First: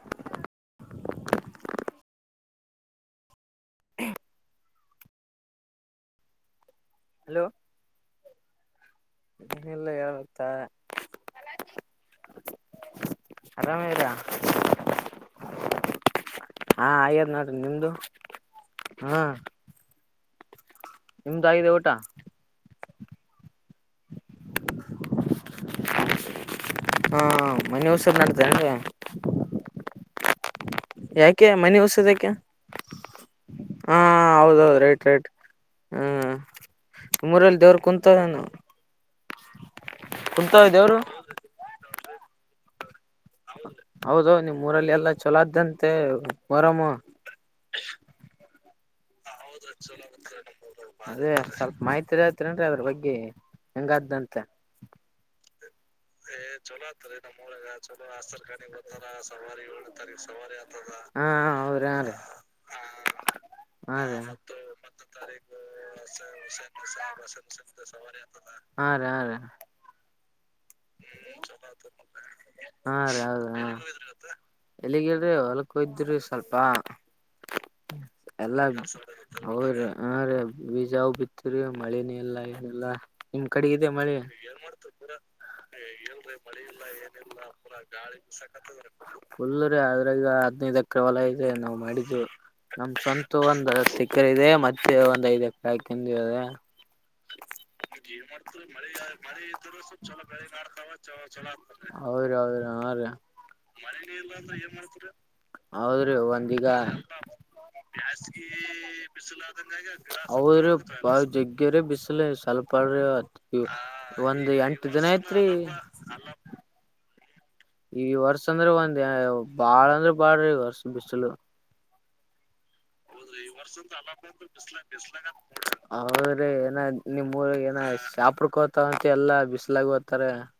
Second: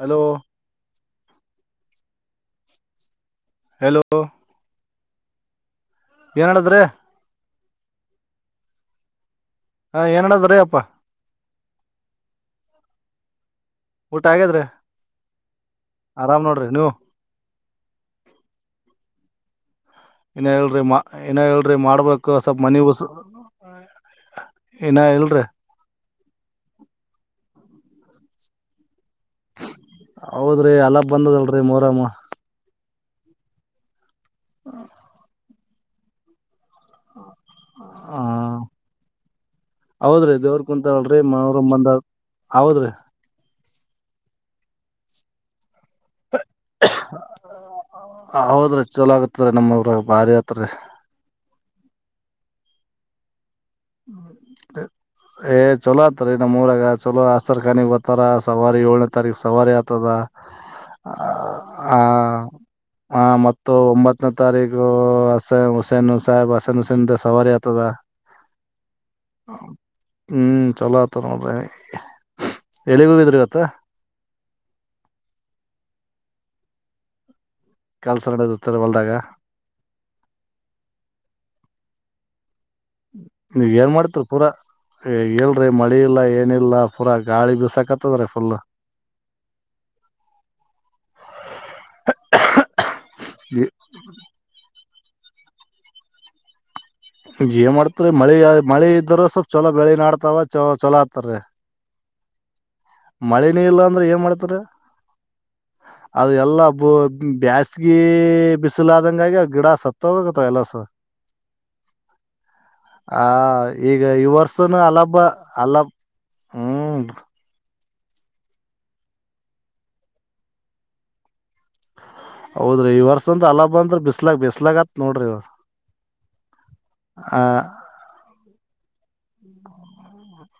Hello hello ಏನ್ ಹೇಳದ್ರಿ [unintelligible] ಹಾ ಹೇಳ್ಬೇಕ ಏನಡದ್ರೀ ಅಪ್ಪಾ ಆರಾಮ ಇದರಾ ಊಟ ಆಗ್ಯದ್ರಿ ಆರಾಮ್ ನೋಡ್ರಿ ಹಾ ನೀವು ಆಯದನಾಟ ನಿಮ್ದು ಹಾ ಇನ್ನ ಏನ ನಿಮ್ದು ಆಗಿದೆ ಹೇಳ್ರಿ ಊಟ ಮಾಡ್ಬೇಕು ಸ್ವಪ ಮನ [unintelligible] ಏನ ಇಲ್ರಿ [unintelligible] ಹೌದು [inaudible] ಹೌದ್ರಿ ಅಲ್ಲ ಯಾಕೆ ಬಂದದಲ್ರರಿ ಮನಿ ಮೊರಾಮ ಉಸದಕ್ಕೆ ಹಾ ಹಾ ಹೌದೌದು ರೈಟ್ ರೈಟ್ ಹ್ಮ್ರಲ್ಲಿ ಹಾ ಹೌದ್ರೀ ದೇವ್ರ ಕುಂತಾವ ಕುಂತ ದೇವ್ರು ಹೇಳಲ್ರಿ ಮನ್ರ ಬಂದ ಹೌದ್ರೀ ಹೌದು ನಿಮ್ ಊರಲ್ಲಿ ಎಲ್ಲಾ ಚಲೋದ್ದಂತ ಮತ್ತೆ ಮೂರಮ ಚಲಾಗ ಹೌ ಅದೇ ಸ್ವಲ್ಪ ಮಾಹಿತ್ರಿ ಹೇಳತ್ರೇನ್ ಅದ್ರ ಬಗ್ಗೆ ಹೆಂಗಾದ್ದಂತೆ ಹ್ಮ ಸ ಎ ಚಲೋ ಆತರ ಇನ್ನು ಮೂರಾಗ ಚಲೋ ಆಸ್ರ್ ಖಾನಗ್ ಬತಾರ ಸವಾರಿ ಏಳನೇ ತಾರೀಕ ಸವಾರಿ ಆತದ ಹಾ ಹೌದ್ರಿ ಹಾ ಆ ರೀ ಆ ಮ ಹಾ ರೀ ಒಂಬತ್ತನೇ ಹಾ ತಾರೀಕು ಹಸೇನ್ ಹುಸೇನ್ ಸಾಹೇಬ್ ಹಸೇನ್ ಹುಸೇನ್ ಸವಾರಿ ಆತದ ಹಾ ರೀ ಹಾ ರೀ ಹ್ಮ್ ಚಲೋ ಆತದ ನೋಡ್ರಿ ಹಾ ಎಲ್ಲಿಗ್ ರೀ ಹೋಗಿದ್ರಿ ಹೌದ ಇವತ್ತ ಹ ಎಲ್ಲಿಗೆ ಹೇಳ್ರಿ ಹೊಲ್ಪ ಕೊದ್ರರು ಸ್ವಲ್ಪ ಕೆಲ್ಸ ಎಲ್ಲ ನಡೆದತ್ತ ಹೊಲ್ದಾಗ ಹ ಹ ರೀ ಬೀಜ ಯಾವ ಬಿತ್ತರಿ ಮಳಿನ ಎಲ್ಲ ನೀ ಏನ್ ಮಾಡ್ತರಿ ಪೂರಾ ಮಳಿ ಇಲ್ಲ ಏನಿಲ್ಲ ಪೂರಾ ಗಾಳಿ ಬಿಸಾಕತ್ತದ್ರಿ ಫುಲ್ ಫುಲ್ ಅದ್ರಗ ಹದ್ನೈದು್ ಎಕರೆ ಹೊಲ ಇದೆ ನಾವ್ ಮಾಡಿದ್ದು ನಮ್ ಸ್ವಂತ ಒಂದ್ ಹತ್ತು ಎಕರೆ ಇದೆ ಮ ಮತ್ತ ಒಂದ್ ಐದ ಎಕ ಹಾಕಂದದ ಏನ್ ಮಾಡ್ತ್ರಿ ಮಳಿ ಮಳೆ ಇದ್ರ ಸ್ವಲ್ಪ್ ಚಲ ಬೆಳೆ ನಾಡ್ತ ಹೌದ್ರಿ ಹೌದ್ರಿ ಹ ಮಳಿನೇ ಇಲ್ಲ ಅಂದ್ರೆ ಏನ್ ಮಾಡ್ತಾರ ಹೌದ್ರಿ ಅದು ಎಲ್ಲಾ ಒಂದೀಗ ಬ್ಯಾಸ್ಗಿ ಬಿಸಿಲಾದಂಗಾಗಿ ಗಿಡ ಸತ್ತೋಗತಾವ ಹೌದ್ರಿ ಎಲ್ಲಸ ಬ ಜಗ್ಗೆ ಸ್ವಲ್ಪ ಒಂದ [unintelligible] ಎಂಟ ಅಲ್ಲಭ ಅಲ್ಲ ಹ್ಮ್ ಈ ವರ್ಷ ಅಂದ್ರೆ ಒಂದ್ ಬಾಳ ಅಂದ್ರ ಬಾಳ್ರಿ ಈ ವರ್ಷ ಬಿಸಿಲು ಹೌದ್ರಿ ಈ ವರ್ಷ ಅಂತ ಅಲ್ಲ ಬಂದ್ರ ಬಿಸ್ಲಾಗ ಬಿಸ್ಲಾಗತ್ ನೋಡ್ರಿ ಹೌದ್ರಿ ಏನ ನಿಮ್ ಆ ಏನ ಶಾಪಡ್ಕೋ ಹ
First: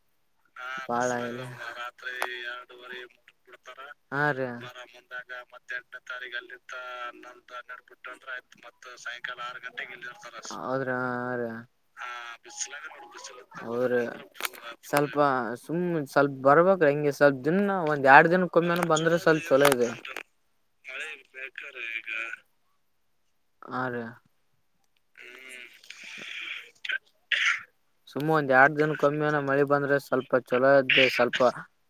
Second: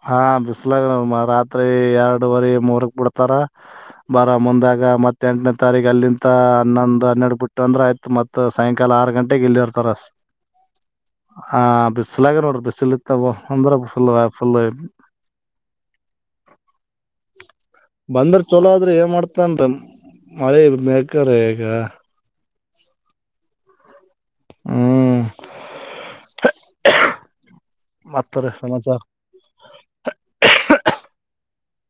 ಹಾ ಬಾಳ ಬಿಸ್ಲಾಗ ಎಲ್ಲ ರಾತ್ರಿ ಎರಡುವರಿ ಮೂರಕ್ ಬಿಡ್ತಾರ ಹಾ ಬರ ರೀ ಮುಂದಾಗ ಮತ್ತ ಎಂಟನೇ ತಾರೀಕ ಅಲ್ಲಿಂತ ಹನ್ನೊಂದ ನೆಡ್ಪುಟ್ಟ ಅಂದ್ರೆ ಆಯತ್ತ್ ಸಾಯಂಕಾಲ ಆರು ಗಂಟೆಗೆ ಇಲ್ಲಿ ಇರ್ತಾರ ಆ ಬಿಸ್ಲಾಗ ನೋಡ್ರಿ ಬಿಸಲ ನೋ ಬಿಸಿಲ ಇತ್ತ ಬಲ ಅಂದ್ರ ಹೌ್ರ ಫುಲ್ ಫುಲ್ ಸ್ವಲ್ಪ ಸುಮ್ ಸ್ವಲ್ಪ ಬರ್ಬ್ರ ಹೆಂಗೆ ಸ್ವಲ್ಪ ದಿನ ಒಂದ್ ಎರ್ಡ್ ಬಂದ್ರ ಚಲೋ ದಿನಮ್ಮನ ಆದ್ರಿ ಏನ್ ಬಂದ್ರೆ ಸ್ವಲ್ಪ ಮಾಡ್ತನ್ರಿ ಚಲೋ ಇದೆ ಮಳೆ ಬೇಕ್ರೀ ಈಗ ಹ್ಮ್ಮ್ ಆ ರೀ ಹ್ಮ್ ಸುಮ ಮತ್ತರಿ ಒಂದ್ ಎರಡ್ ದಿನ ಸಮಾಚಾರ ಕಮ್ಮಿನ ಮಳಿ ಬಂದ್ರೆ ಸ್ವಲ್ಪ ಚಛಲೋ ಇದದ್ದೇ ಸ್ವಲ್ಪ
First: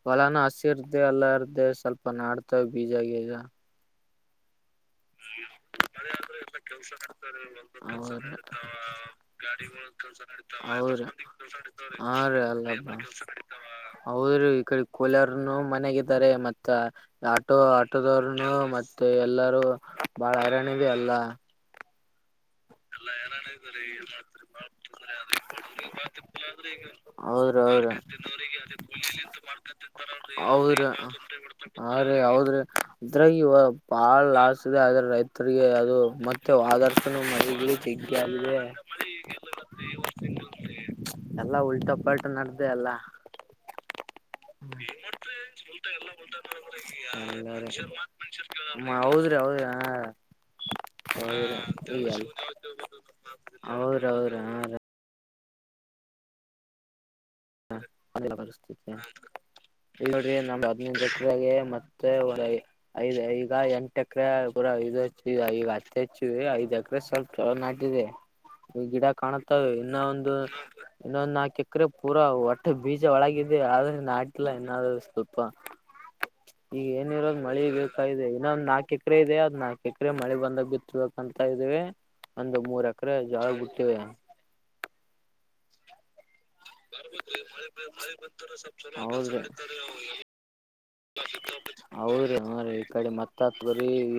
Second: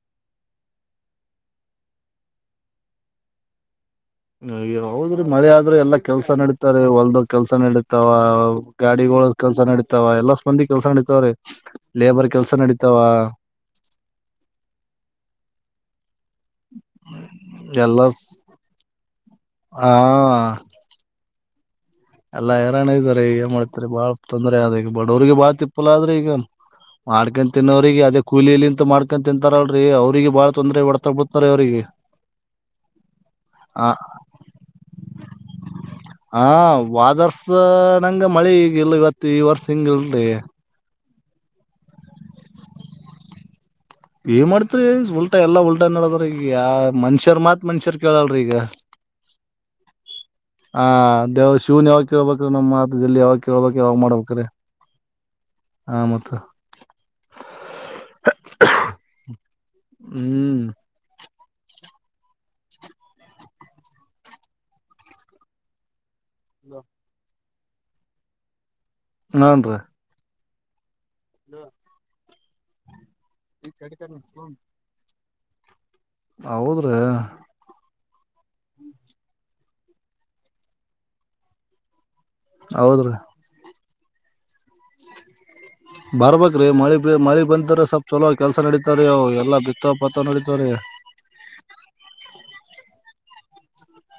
ಹೊಲಾನ ಹಸಿ ಇರ್ದೆ ಎಲ್ಲ ಇರ್ದೆ ಸ್ವಲ್ಪ ನಾಡ್ತವೆ ಬೀಜ ಗಗ ಹೌದ್ರರು ಮದೆ ಆದ್ರರು ಎಲ್ಲಾ ಕೆಲ್ಸ ನಡೀತಾರೆ ಹೊಲ್ದ ಕೆಲ್ಸ ನಡೀತಾವ ಗಾಡಿಗಳಳ ಕೆಲ್ಸ ನಡೀತಾವ ಎಲ್ಲಾ ಸ್ಪಂದಿ ಕೆಲ್ಸ ನಡತವ್ರ ಲೇಬರ್ ಕೆಲ್ಸ ನಡೀತಾವ ಮನೆಗಿದ್ದಾರೆ ಮತ್ತೆ ಆಟೋ ಎಲ್ಲ ಆಟೋದವರುನು ಮತ್ತೆ ಎಲ್ಲರು ಹ ಬಾಳ ಹೈಾಣ್ಯದೆ ಅಲ್ಲ ಎಲ್ಲಾ ಹೈರಾಣ ಇದಾರೆ ಏನ್ ಮಾಡ್ತಾರೆ ಬಾಳ ತೊಂದ್ರೆ ಆದ ಈಗ ಬಡವ್ರಿಗೆ ಬಾಳ ತಿಪ್ಪಲ ಆದ್ರೆ ಈಗ ಮಾಡ್ಕೊಂಡ್ ಹೌದ್ರಿ ತಿನ್ನೋರಿಗೆ ಹೌದ್ರಿ ಅದೇ ಕೂಲಿಲಿಂತ ಮಾಡ್ಕೊಂಡ್ ತಿಂತಾರಲ್ರರಿ ಅವ್ರಿಗೆ ಬಾಳ ತೊಂದ್ರೆ ಹೊಡ್ತಾ ಬಿಡ್ತಾರೆ ಅವ್ರಿಗೆ ಹೌದ್ರಿ್ರೀ ಹೌದ್ರಿ ಇದ್ರಾಗ ಹ ಬಾಳ ಲಾಸ್ ಇದೆ ಆದ್ರೆ ರೈತರಿಗೆ ಅದು ಮತ್ತೆ ಆಧಾರ್ ಆದರ್ಸ್ ನಂಗ ಮಳಿ ಈಗ ಇಲ್ಲ ಇವತ್ತು ಈ ವರ್ಷ ಹಂಗಲ್ರಿ ಎಲ್ಲಾ ಉಲ್ಟ ಪಾಲ್ಟ ನಡೆ್ದ ಎಲ್ಲ ಏನ್ ಮಾಡ್ತ್ರಿೀ ಉಲ್ಟಾ ಎಲ್ಲಾ ಉಲ್ಟಾ ನಡದ್ರ ಈಗ ಯ ಮನ್ಷ್ಯರ್ ಮಾತ್ ಮನ್ಷ್ಯರ್ ಕೇಳಲ್ರಿೀ ಈಗ ಹೌದ್ರಿ ಹೌದ್ರಿ ಹಾ ಹ ದೇವ ಶಿವನ್ ಹೌದ್ರಿ ಯಾವಕ್ಕೆ ಹೋಗಬೇಕ ಮ್ಮ ಮಾತ ಜಲ್ಲಿ ಯಾವಾಗ ಕೇಳ್ಬೇಕ ಯಾವಾಗ್ ಹೌದ್ರಿ ಹೌದ್ರಿ ಮಾಡ್ಬೇಕ್ರೀ ಹಾ ಹ ಮ [inaudible] ಹ ಅದೆಲ್ಲ ಪರಿಸ್ಥಿಿತ ಈಗ ನೋ್ರಿ ನಮ್ ಹದಿನ ಮತ್ತೆ ಒಳ ಐದ ಈಗ ಎಂಟ ಎಕರೆ ಕೂಡ ಇದು ಈಗ ಅತಿಚ್ಚ ಐದಕ್ರ ಸ್ವಲ್ಪ ಚಲೋ ನಾಟಿದೆ ಈ ಗಿಡ ಕಾಣುತ್ತವೆ ಹಾನ್ರೀ ಇನ್ನ ಒಂದು ಇನ್ನೊಂದು ನಾಕ ಎಕ್ರ ೂರ ಅ್ ಬೀ [unintelligible] ಜ ಒಳಗ ಆದ್ರೆ ನಾಲ್ಲ ನಾದ್ೂ [unintelligible] ಅಪ್ಪಾ ಈಗ ಹೌದ್ರಿ ಏನಿರೋಾಗ ಮಳಿ ಬೇಕ ಇದೆ ಇನ್ನೊಂದ್ ನಾಲ್ಕು ಎಕರೆ ಇದೆ ಅ್ ನಾಕು ಎಕರೆ ಮಳೆ ಬಂದ ಬಿತ್ತಬೇಕಂತ ಇದ್ದೇವಿ ಒಂದು ಮೂರ್ ಹೌದ್ರಿ ಎಕರೆ ಜಾವ ಬಿುಟ್ಟಿವ ಬರ್ಬ್ರೀ ಮಳಿಗ್ ಮಳಿಗ್ ಬಂತರ ಸ್ವಪ್ ಚಲೋ ಕೆಲ್ಸ ನಡೀತಾರಿ್ ಎಲ್ಲಾ ಬಿತ್ತ ಪತ್ತ ನಡೀತ್ರೀ ಹೌದ್ರೀ ಅವ್ರೀ ಈ ಕಡೆ ಮತ್ತ ಹತ್ ಬ್ರೀ ಇ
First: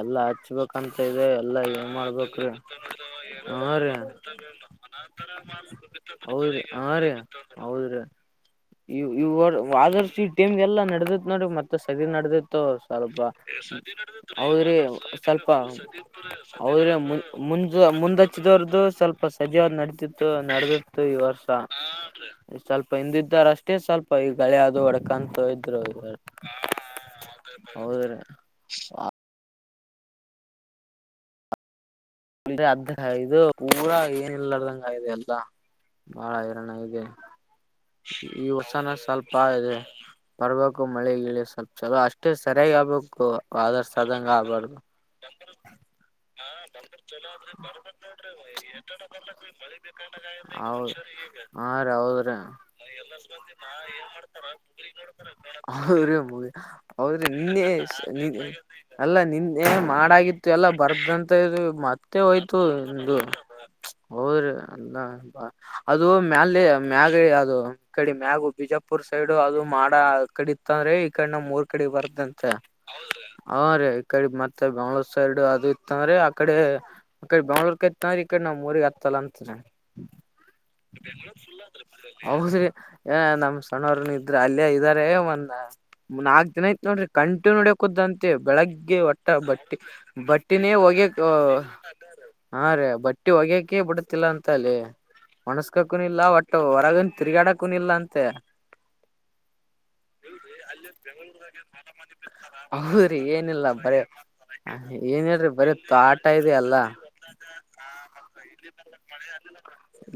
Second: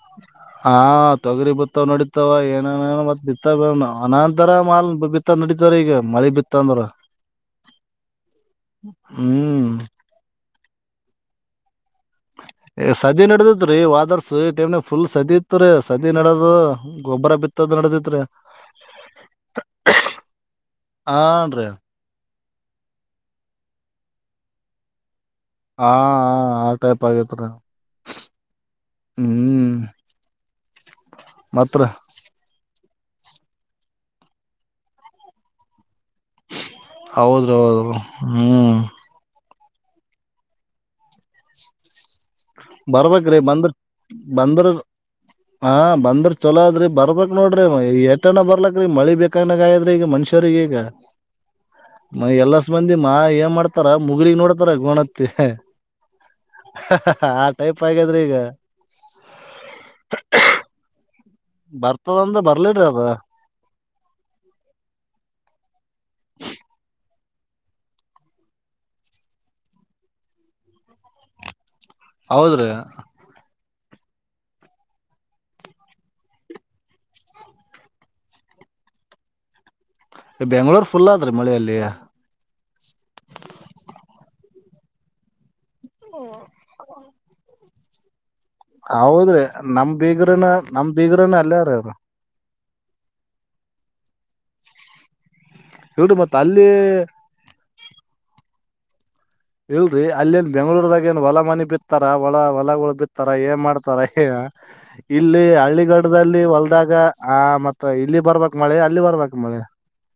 ಎಲ್ಲಾ ಹಾ ಹಚ್ಬೇಕಂತ ಇದೆ ತೊಗರಿ ಎಲ್ಲಾ ಬಿತ್ತಾವ್ ಏನ್ ನಡೀತಾವ ಮಾಡ್ಬೇಕ್ರಿ ಏನೇನ ಮತ್ ಹ ಬಿತ್ತಾವ ರರಿ ಅನಂತರ ಮಾಲ್ ಬಿತ್ತಾವ್ ನಡೀತಾವ್ರೀ ಈಗ ಮಳಿ ಬಿತ್ತ ಹೌದ್ರಿ ಅಂದ್ರ ಹಾ ರೀ ಹೌದ್ರಿ ಹ್ಮ್ ವಾದೀಟ್ ತಿಮಗೆಲ್ಲ ನಡದತ್ ನೋಡಿ ಸಜಿ ನಡೆದಿತ್ತು ಸ್ವಲ್ಪ ಸದಿ ನಡದತ್ರಿ ವಾದರ್ಸ ಹದ್ರಿ ಟೈಮ್ನ ಫುಲ್ ಸದಿ ಸ್ವಲ್ಪ ಇತ್ರಿ ಸದಿ ನಡದು ಅವದ್ರೆ ಗೊಬ್ಬರ ಬಿತ್ತದ್ ಮುಜ ನಡದಿತ್ರಿ ಮುಂದಚ್ಚಿದವ್ರ್ದು ಸ್ವಲ್ಪ ಸಜವಾದ್ ನಡತಿತ್ತು ನಡೆದಿತ್ತು ಈ ವರ್ಷ ಹಾನ್ರಿ ಸ್ವಲ್ಪ ಹಿಂದ ಇದ್ದಾರ ಅಷ್ಟೇ ಸ್ವಲ್ಪ ಈ ಗಳೆ ಅದು ಹೊಡಕನ್ ಹಾ ಆ ಟೈಪ್ ಆಗೇತ್ ಹೌದ್ರಿ ಹ್ಮ್ ಮಾತ್ರ ಅದ್ ಇದು ಪೂರಾ ಏನ ಇಲ್ಲಾರ್ದಂಗ ಇದೆ ಎಲ್ಲ ಬಾಳ ಹರಣ ಇದೆ ಹೌದ್ರಿ ಹೌದ್ರಿ ಈ ಹ್ಮ್ ಹೊಸನ ಸ್ವಲ್ಪ ಇದೆ ಬರ್ಬೇಕಕು ಮಳೆ ಇ ಸ್ವಲ್ಪ ಚಲೋ ಅಷ್ಟ ಬರ್ಬೇಕ್ರೀ ಬಂದ್ರ ಆದಂಗ ಬಂದ್ರ ಆಗ್ಬಾರ್ದು ಹ ಬಂದ್ರ ಚಲೋ ಆದದ್ರಿ ಮಳಿ ಬೇಕಾಗನಾಗ ಆಗದ್ರಿ ಈಗ ಮನುಷ್ಯರಿಗ ಈಗ ಹೌದ ಹಾ ಎಲ್ಲಸ್ ಮಂದಿ ಮಾ ಏನ್ ಮಾಡ್ತಾರ ಮುಗುಳಗ್ ನೋಡ್ತಾರ ಗೋಣತ್ತಿ ರೀ ಹೌದ್ರಿ ಹೌದ್ರಿದ ಆ ನಿನ್ನೆ ಟೈಪ್ ಆಗ್ಯದ್ರಿ ಈಗ ಅಲ್ಲ ನಿನ್ನೆ ಮಾಡಾಗಿತ್ತು ಎಲ್ಲ ಬರ್ಬ ತ್ತೆ ಬರ್ತದ ಅಂದ್ರ ಹೋಯ್ತು ಬರ್ಲಿರಿ ಅದ ಇದು ಹೌದ ಅಲ್ಲ ಅದು ಮ್ಯಾಲ ಮ್ಯಾಗ ಅದು ಈ ಕಡೆ ಮ್ಯಾಗು ಬಿಜಾಪುರ್ ಸೈಡು ಅದು ಮಾಡ ಕಡಿ ಇತ್ತ ಅಂದ್ರೆ ಈ ಕಡೆ ನಮ್ಮ್ ಮೂರ್ ಕಡೆ ಬರ್ದಂತ ಹೌದ್ರಿ ಅವ ರ ಅಡೆ ಮತ್ತೆ ಬೆಂಗಳೂರು ಸೈಡ್ ಅದು ಇತ್ತ ಅಂದ್ರೆ ಆಕಡೆ ಆ ಕಡೆ ಬಂಗಳೂರ್ ಕೈತ್ರ ಈ ಕಡೆ ನಾ ಊರಿರಿಗೆ ಹತ್ತಲ್ಲ ಅಂತ ಬೆಂಗ್ಳೂರ್ ಫುಲ್ ಆದ್ರಿ ಮಳಿ ಅಲ್ಲಿ ಹೌದ್ರಿ ನಮ ಸಣ್ಣವ್ರ ಇದ್ರೆ ಅಲ್ಲೇ ಇದಾರೆ ಒಂದ ನಾಕಕ್ ಜನ ಐತ್ ನೋಡಿ ಕಂಟು ನೋಡಿ ಕುಂದನ್ ಮತ್ತ ಬೆಳಗ್ಗೆ ಒಟ್ಟ ಹೌದ್ರಿ ಬಟ್ಟೆ ನಮ್ ಬೀಗ್ರನ ಬಟ್ಟಿನೇ ನಮ್ ಹೋಗಿಕ್ ಬೀಗ್ರನ ಅಲ್ಲಾರ ಅವ್ರ ಹಾ ರೇ ಬಟ್ಟೆ ಹೋಗ್ಯಕೆ ಬಿಡತಿಲ್ಲ ಅಂತ ಅಲ್ಲಿ ಒಣಸ್ಕಕೂನ ಇವ್ರಿ ಇಲ್ಲ ಮತ್ ಅಲ್ಲಿ ಒಟ್ಟು ಹೊರಗನ್ ತಿರುಗಾಡಕನ್ ಇಲ್ಲ ಅಂತೆ ಇಲ್ರಿ ಅಲ್ಲಿನ್ ಬೆಂಗ್ಳೂರ್ದಾಗ ಏನ್ ಹೊಲ ಮನೆ ಬಿತ್ತಾರ ಒಲ ಹೊಲಗಳು ಹೌದ್ರಿ ಬಿತ್ತಾರ ಏನ್ ಏನಿಲ್ಲ ಮಾಡ್ತಾರ ಬರೇ ಏನ್ ಇಲ್ಲಿ ಹೇಳ್ರಿ ಬರೀ ತಾಟ ಹಳ್ಳಿಗಡದಲ್ಲಿ ಇದೆ ಅಲ್ಲಾ ಹೊಲದಾಗ ಬರ್ಬೇಕಕ್ ಮಳೆ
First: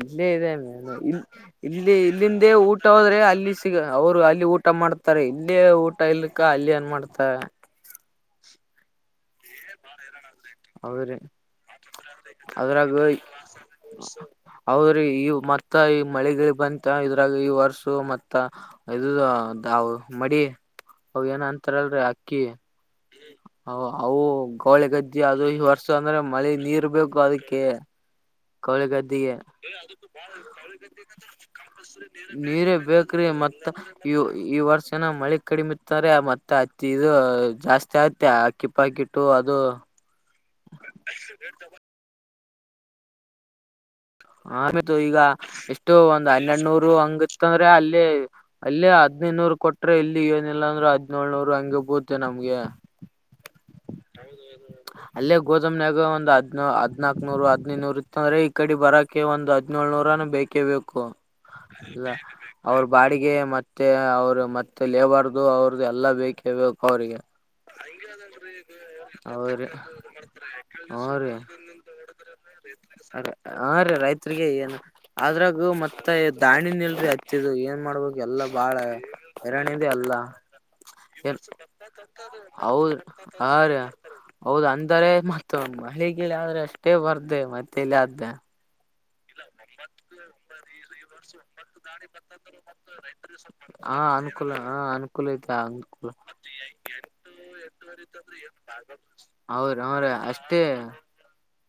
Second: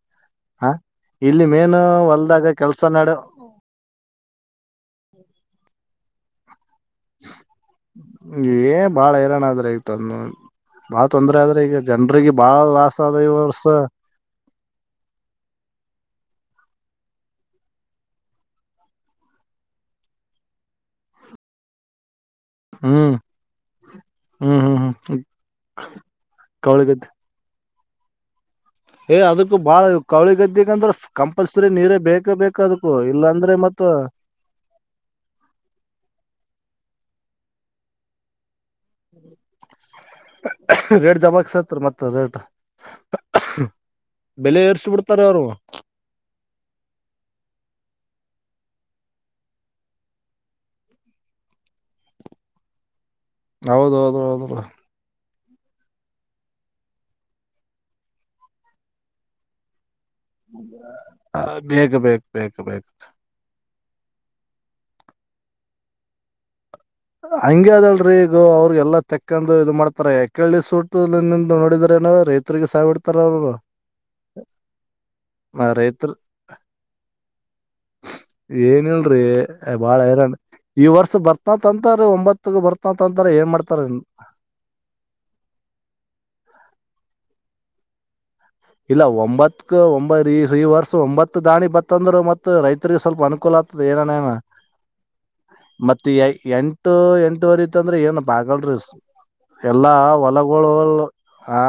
ಇಲ್ಲೇ ಇದೆ ಹ ಮೇ ಮೇನ್ ಇಲ್ಲಿ ಇಲ್ಲಿಂದೇ ಹೊಲ್ದಾಗ ಊಟ ಕೆಲ್ಸ ನಡ ಹೋದ್ರೆ ಅಲ್ಲಿ ಸಿಗ ಅವರು ಅಲ್ಲಿಟ್ಟ ಊಟ ಮಾಡ್ತಾರೆ ಇಲ್ಲಿ ಊ ಇಲ್ಲಕ್ಕ ಇನ್ ಏನು ಮಾಡ್ತ ಏ ಬಾಳ ಹೈರಾಣ ಆದ್ರ ಆಯತ ಅದ ಹೌದ್ರಿ ಲಾಸ್ ಅದ್ರಾಗ ಆದ ಈ ವರ್ಷ ಹೌದ್ರಿ ಈ ಮತ್ತ ಈ ಮಳೆಗಳಿಗೆ ಬಂತ ಇದ್ರಾಗ ಈ ವರ್ಸ ಮತ್ತ ಇದು ಮಡಿ ಅವ ಏನ ಅಂತಾರಲ್ರಿ ಅಕ್ಕಿ ಹ್ಮ್ ಅವು ಹ್ಮ್ ಹ್ಮ್ ಹ್ಮ್ ಗೋಳೆಗದ್ದ ಅದು ಈ ವರ್ಷ ಅಂದ್ರೆ ಮಳೆ ನೀರ್ ಕವಳಿಗದ್ದೆ ಬೇಕು ಅದಕ್ಕೆ ಏ ಕೌಳಿಗದ್ದೆಗೆ ಅದಕ್ಕೂ ಬಾಳ ಕವಳಿಗದ್ದಿಗಂದ್ರ ಕಂಪಲ್ಸರಿ ನೀರೇ ಬೇಕೇ ಬೇಕ ನೀರೇ ಅದಕ್ಕೂ ಬೇಕ್ರಿ ಇಲ್ಲಾಂದ್ರೆ ಮತ್ತ ಈ ವರ್ಷಏನ ಮಳೆ ಕಡಿಮಿ ಇರ್ತಾರೆ ಮತ್ತೆ ಅತ್ತ ಇದು ಜಾಸ್ತಿ ಆಗುತ್ತೆ ಆಕಿ ಪ್ಪಾಕಿಟ್ಟು ಅದು ರೇಡ್ ಜಬಾಕ್ ಸತ್ ಮತ್ತ ಹದ ಆಮೇು ಈಗ ಎಷ್ಟು ಒಂದ್ ಹನ್ನೆರಡ್ನೂರು ಹಂಗಿತ್ತ ಅಂದ್ರೆ ಅಲ್ಲಿ ಅಲ್ಲೇ ಹದ್ನೈದುನೂರು ಕೊಟ್ರೆ ಇಲ್ಲಿ ಏನಿಲ್ಲಾ ಅಂದ್ರೂ ಹದನೇಳ್ನೂರ್ ಹಂಗೆ ಬೂತೆ ನಮ್ಗೆ ಹೌದ ಹೌದು ಹೌದು ಅಲ್ಲೇ ಗೋದಾಮ್ನಾಗ ಒಂದ್ ಹದ್ ಹದನಾಕ್ ನೂರು ಹದ್ೈದುನೂರು ಇತ್ತಂದ್ರ ಈ ಕಡೆ ಬರ ಒಂದು ಹದಿನೇಳು ಬೇಕೇ ಬೇಕು ಬೇಕ ಇಲ್ಲ ಬೇಕ್ ಬೇಕ ಅವ್ರ ಬೇಕ್ ಬಾಡಿಗೆ ಮತ್ತೆ ಮತ್ತೆ ಅವರು ಮತ್ತೆ ಲೇಬರ್ದು ಅವ್ರದು ಎಲ್ಲ ಬೇಕೇ ಬ ಹಂಗೆ ಅದಲ್ರೀ ಈಗ ಅವ್ರಿಗೆಲ್ಲಾ ತೆಕ್ಕಂದು ಅವ್ರಿ ಇ್ ಮಾಡ್ತಾರ ಯಕೇಳಳ್ಳಿ ಸೂತ ಹ್ಮ್ ರೀ ನಿಿಂದ ನೋಡಿದ್ರ ಏನಾರ ರೈತರಿರಿಗೆ ಸಾವಿಡ್ತಾರ ಅವರು ಚತ್ಗೆ ಏನು ಅದ್ರಾಗ ರೈತರ ಮತ್ತೆ ದಾಣಿನಿಲ್ರಿ ಹಚ್ಚಿದ ಏನ್ ಮಾಡ್ಬೇಕು ಎಲ್ಲಾ ಬಾಳ ಏನಿಲ್ರಿ ಹರಾಣ್ಯದ ಬಾಳ ಎಲ್ಲ ಹೈರಾಣ ಈ ವರ್ಷ ಏನ್ ಬರ್ತತ್ ಅಂತಾರ ಒಂಬತ್ತಕ್ ಹೌದ ಬರ್ತತ್ ಅಂತಾರ ಹ ಏನ್ ರ ಮಾಡ್ತಾರ ಹೌದ್ ಅಂದಾರೆ ಮತ್ತ ಮಳಿಗಳ ಆದ್ರೆ ಅಷ್ಟ ಅಟ್ಟೇ ಬರ್ ಮತ್ತೆ ಇಲ್ಲಿ ಆದ್ದೆ ಇಲ್ಲ ಒಂಬತ್ಕ ಒಂಬ ಈ ಈ ವರ್ಷ ಒಂಬತ್ತು ದಾಣಿ ಬತ್ತಂದ್ರರು ಮತ್ತ ರೈತರಿರಿಗೆ ಸ್ವಲ್ಪ ಅನುಕೂಲ ಆಗ್ತದ ಹಾ ಏನನೇನ ಅನುಕೂಲ ಹ ಅನುಕೂಲ ಐತೆ ಮತ್ತ ಅನುಕೂಲ ಎಂಟು ಎಂಟುವರೆ ಇತ್ತಂದ್ರೆ ಏನಪ್ಪ ಆಗಲ್ರಿೀ ಅವ್ರ ಎಲ್ಲಾ ಅವ್ರ ಅಷ್ಟೇ ಹೊಲಗಳು ಆ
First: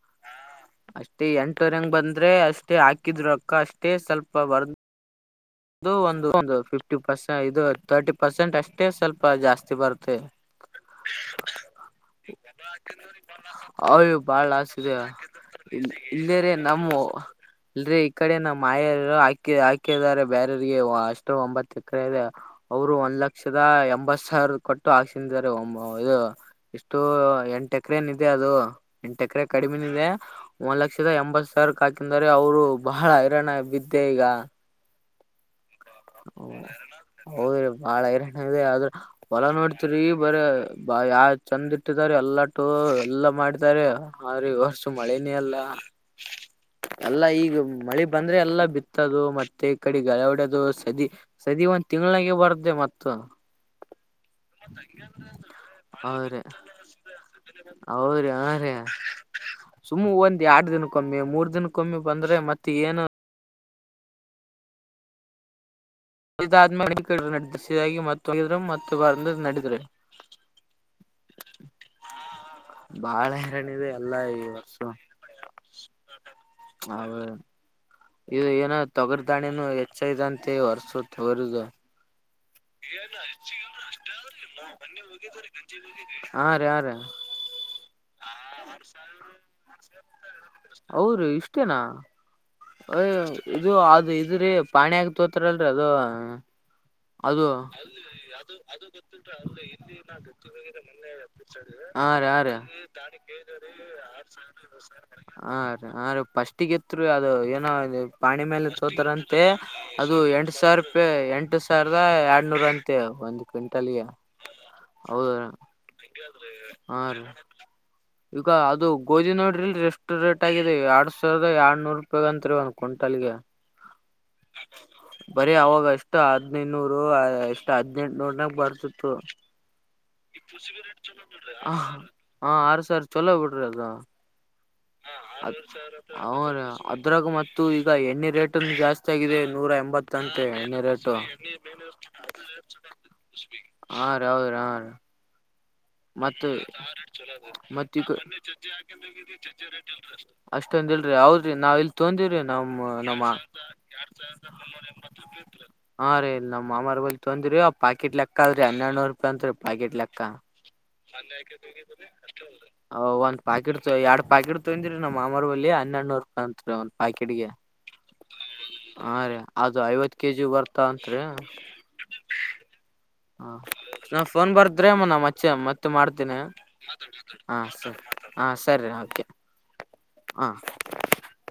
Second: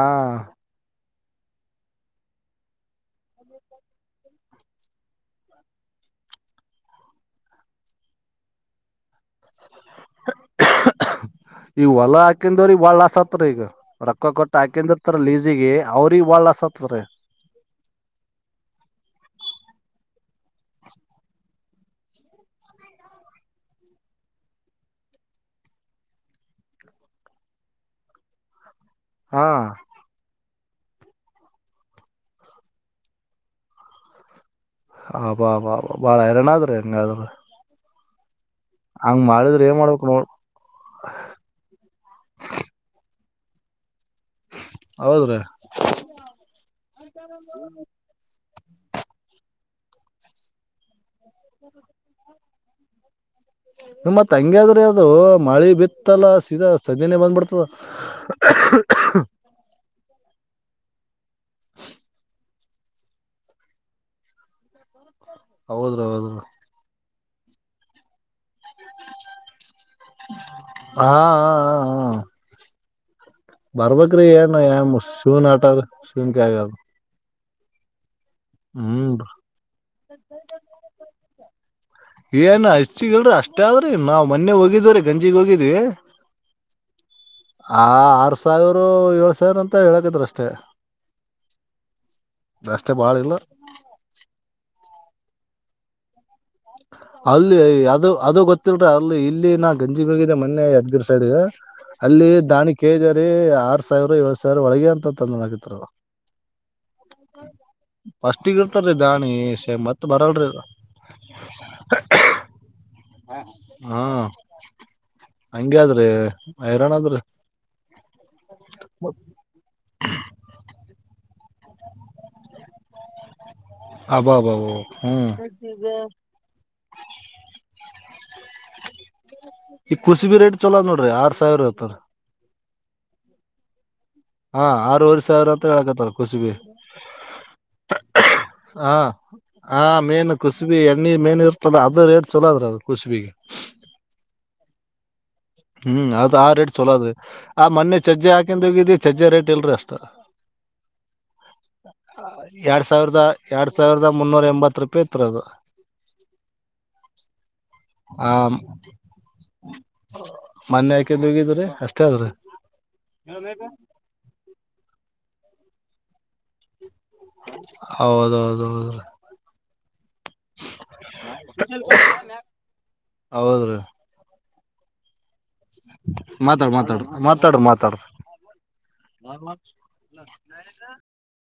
ಎಂಟುವರೆಂಗ ಬಂದ ಆದ್ರೆ ಅಷ್ಟೇ ಹಾಕಿದ್ರಕ್ಕ ಅಷ್ಟೇ ಸ್ವಲ್ಪ ಬರ್ ಅದು ಒಂದು ಫಿಫ್ಟಿ ಪರ್ಸೆ ಇದು ತರ್ಟಿ ಪರ್ಸೆಂಟ್ ಅಷ್ಟೇ ಸ್ವಲ್ಪ ಜಾಸ್ತಿ ಬರುತ್ತೆ ಈಗ ಹೊಲ ಹಾಕಿಂದವ್ರಿಗೆ ಬಾಳ ಲಾಸ್ ಆತ್ರಿ ಈಗ ಅಯ್ಯ ರೊಕ್ಕ ಬಾಳ ಕೊಟ್ಟ ಆಸ್ೆಿದೆ ಹಾಕಿಂದಿರ್ತಾರ ಲೀಸಿಗೆ ಅವ್ರಿಗೆ ಬಾಳ ಇಲ್ಲೇರೆ ಲಾಸ್ ನಮ್ಮ ಆತದ್ರಿ ಇಲ್ ಈ ಕಡೆ ನಮ್ಮ ಆಯ ಹಾಕ ಹಾಕಿದ್ದಾರೆ ಬೇರರಿಗೆ ಅಷ್ಟು ಒಂಬತ್ತು ಎಕರೆ ಇದೆ ಅವರು ಒಂದ್ ಲಕ್ಷದ ಎಂಬತ್ ಸಾವಿರದ ಕೊಟ್ಟು ಹಾಕ್ಸಿದ್ದಾರೆ ಒ ಇದು ಎಷ್ಟು ಎಂಟ ಎಕರೆನ ಇದೆ ಅದು ಎಂಟ ಎಕರೆ ಹಾ ಕಡಿಮೆನ ಇದೆ ಒಂದ್ ಲಕ್ಷದ ಎಂಬತ್ ಸಾವಿರಕ್ಕೆ ಹಾಕಿದರೆ ಅವ್ರು ಬಹಳ ಹೈರಾಣ ಬಿದ್ದೆ ಈಗ ಅಬ್ಬಾ ಅಬ್ಬಾ ಬಾ ಬಾ ಬಾಳ ಹೈರಾಣಾದ್ರಿ ಹಂಗಾದ್ರ ಹ ಹೌದ್ರಿ ಬಾಳ ಹೈರಾಣ್ಯ ಇದೆ ಆದ್ರ ಹಂಗ್ ಹೊಲ ಮಾಡಿದ್ರ ಏನ್ ನೋಡ್ತಿರಿ ಮಾಡ್ಬೇಕ್ ನೋಡ್ ಬರ ಬಾ ಯಾವ ಚಂದ್ ಇಟ್ಟಿದಾರ ಎಲ್ಲಟು ಎಲ್ಲ ಮಾಡ್ತಾರೆ ಹಾ ರಿ ವರ್ಷು ಮಳೆನೇ ಹೌದ್ರಿ ಅಲ್ಲ ಎಲ್ಲ ಈಗ ಮಳೆ ಬಂದ್ರೆ ಎಲ್ಲ ಬಿತ್ತದು ಮತ್ತೆ ತ ಕಡೆ ಗಳೆವಡೆದ ಸ ಅ ಸದ ಒಂದ್ ತಿಂಳಿಗೆ ಬರತ್ತದ ರೀ ಮತ್ತ ನಿಮ ಮತ್ ಹಂಗ ಆದ್ರೆ ಅದು ಮಳೆ ಬಿತ್ತಲ್ಲ ಅವ್ರೆ ಸೀದಾ ಸದಿನೆೇ ಬಂದ್ಬಿಡ್ತದ ಅವ್ರಿ ಆಡ ದಿನಕ ಮೂರ್ ದಿನಕ್ಕಮ್ಮಿ ಬಂದ್ರೆ ಮತ್ತೆ ತನು ಹೌದ ರಿ ಹೌದ ರಿ ನಡೆಸಾಗಿ ಮತ್ತು ಮ ಬರ್ಂದ ನಡದರು ಹಾ ಹಾ ಹಾ ಹಾ ಬಾಳ ಹೈರಾಣ ಇದೆ ಎಲ್ಲಾ ಬರ್ಬ್ರೀ ಈ ಏನ್ ವರ್ಷ ಏ ಶೂನ್ ಆಟ ಶೂನ್ ಕಗ ಇದು ಏನ ತೊಗರ್ ದಾಣೆ ಹೆಚ್ಚೈದ ಅಂತೆ ಹೊರ್ಸು ತಗರದು ಏನ್ ಹೆಚ್ಚಿಗಲ್ರಿ ಅಷ್ಟೇ ಆದ್ರಿ ನಾವ್ ಮೊನ್ನೆ ಹೋಗಿದ್ವ್ರೀ ಗಂಜಿಗ್ ಹೋಗಿದ್ವಿ ಹ ರ ಆ ರ ಆ ಆರ್ ಸಾವಿರ ಏಳ್ ಸಾವಿರ ಅಂತ ಹೇಳಕದ್ರ ಅಷ್ಟೇ ಅವ್ರ ಇಷ್ಟೇನಾ ಅಷ್ಟೇ ಬಾಳ ಯ ಇಲ್ಲ ಇದು ಅದು ಇದ್ರೀ ಪಾಣಿ ಆಗ್ ಹತ್ತತರಲ್ರರಿ ಅದು ಅ ಅಲ್ಲಿ ಅದು ಅದು ಗೊತ್ತಿಲ್ರ ಅಲ್ಲಿ ಇಲ್ಲಿ ನಾ ಗಂಜಿಗ್ ಹೋಗಿದ್ದೆ ಮೊನ್ನೆ ಯದ್ಗಿರ್ ಸೈಡ್ ಅಲ್ಲಿ ದಾಣಿ ಕೆಜರಿ ಆರ್ ಸಾವಿರ ಏಳ್ ಸಾವಿರ ಒಳಗೆ ಅಂತ ತಂದನಾಕತ್ರಿ ಪಫಸ್ಟ್ ಅದು ಏನೋ ಪಾಣಿ ಫಸ್ಟಿಗೆ ಮೇಲೆ ಇರ್ತಾರೀ ದಾಣಿ ತೋತರಂತೆ ಶೇ ಮತ್ ಅದು ಬರಲ್ರಿ ಎಂಟ ಸಾವಿರ ರೂಪಾಯಿ ಎಂಟು ಸಾವಿರದ ಎರಡ್ನೂರ ಅಂತೆ ಒಂದ್ ಹಾ ಕ್ವಿಂಟಲ್ಗೆ ಹೌದೀ ಹಂಗೆ ಆದ್ರಿ ಹೈರಾಣ ಹಾ ಆದ್ರಿ ರೀ ಈಗ ಅದು ಗೋಧಿ ನೋಡ್ರಿಲ್ ಎಷ್ಟು ರೇಟ್ ಆಗಿದೆ ಎರ್ಡ್ ಸಾವಿರದ ರಿ, ಎರಡ್ನೂರು, ರೂಪಾಯಿ, ಅಂತರಿ, ಒನ್ ಕ್ವಿಂಟಲ್ಗೆ? [inaudible] ಅಬಾಬಾಬ ಹ್ಮ್ ಬರಿೀ, ಅವಾಗ ಎಸ್ಟ್, ಹದ್ನೈನೂರು, ಎಷ್ಟ್ ಹದ್ನೆಂಟನೂರನಾಗ, ಬರ್ತಿತ್ತು, ಈ ಕುಸಿಬಿ ರೇಟ್ ಚಲೋ ನೋಡ್ರಿ ಆರ್ ಸಾವಿರ ಹ, ಇರ್ತಾರ ಆರ್ ಸಾವಿರ, ಚಿಲ್ರೆ, ಬಿಡ್ರಿ ಅದು. [unintelligible] ಹಾ ಆರೂವರೆ ಸಾವಿರ ಅಂತ ಹೇಳಕತ್ತಾರ ಕುಸಿಬಿ ಹ್ರ ಅದ್ರಾಗ ಮತ್ತು ಈಗ ಎಣ್ಣೆ ರೇಟ ಹಾ ಜಾಸ್ತಿ ಆಗಿದೆ ನೂರ ಹಾ ಮೇನ್ ಎಂಬತ್ತಂತೆ ಕುಸಿಬಿ ಎಣ್ಣೆ ಎಣ್ಣಿ ರೇಟು ಮೇನ್ ಇರ್ತಲ್ಲ ಅದು ರೇಟ್ ಚಲೋ ಅದ್ರ ಅದು ಕುಸಿಬಿಗೆ ಹಾ ರೀ ಹೌದ್ರಿ ಹಾ ರೀ ಹ್ಮ್ ಅದು ಮತ್ತ ಆ ರೇಟ್ ಚಲೋ ಅದ್ರಿ ಆ ಮೊನ್ನೆ ಚಜ್ಜೆ ಹಾಕೊಂಡ್ ಹೋಗಿದ್ದಿ ಚಜ್ಜೆ ರೇಟ್ ಇಲ್ರಿ ಅಷ್ಟ ಅಷ್ಟೊಂದ ಇಲ್ರಿ ಹೌದ್ರಿ ನಾವ್ ಇಲ್ ತೊಂದಿವ್ರಿ ನಮ್ಮ್ ಎರಡ್ ಸಾವಿರದ ನಮ್ಮ ಎರಡ್ ಸಾವಿರದ ಮುನ್ನೂರ ಎಂಬತ್ ರೂಪಾಯಿ ಇತ್ರಿ ಅದು ಹಾ ರೀ ಇ ನಮ್ಮ್ ಅಮಾರಲ್ ತೊಂದಿಿವರಿಿ ಆ ಪಾಕೆಟ್ ಆ ಲೆಕ್ಕ ಅ ಆದದ್ರಿ ಹನ್ನೆರಡ್ನೂರು ರೂಪಾಯಿ ಅಂತತ್ರಿ ಪಾಕೆಟ್ ಲೆಕ್ಕ ಮೊನ್ನೆ ಹಾಕಿದ್ ಹೋಗಿದ್ರಿ ಅಷ್ಟೇ ಅದ್ರಿ ಒಂದ್ ಪ್ಯಾಕೆಟ್ ಎರಡ್ ಪಾಕೆಟ್ತ ನಮ್ಮ ಮಾಮರ ಬಳಿ ಅನ್ನಣ್ಣವರ್ ಅಂತತ್ರಿ ಒ ಪಾಕೆಟ್ಟಿಗೆ ಹೌದೌದೌದ್ರಿ ಹಾ ರೀ ಅದು ಐವತ್ತು ಕೆಜಿ ಬರ್ತ ಅತ್ರಿೀ ಹಾ ಹೌದ್ರಿ ರಫ ತಗೊಂಡ್ ಬರ್ತಿದ್ರೀ ಮ ಚ, ಮತ್ತೆ ಮಾಡ್ತೀನಿ, ಮಾತಾಡ್ ಮಾತಾಡ್ರಿ ಮಾತಾಡು, ಮಾತಾಡು ಹಾ, ಮಾತಾಡ್ರಿ ಸರಿ ಮಾತಾಡ್ರಿ ಹಾ, ಸರಿ, ಓಕೆ, ಹಾ. [unintelligible]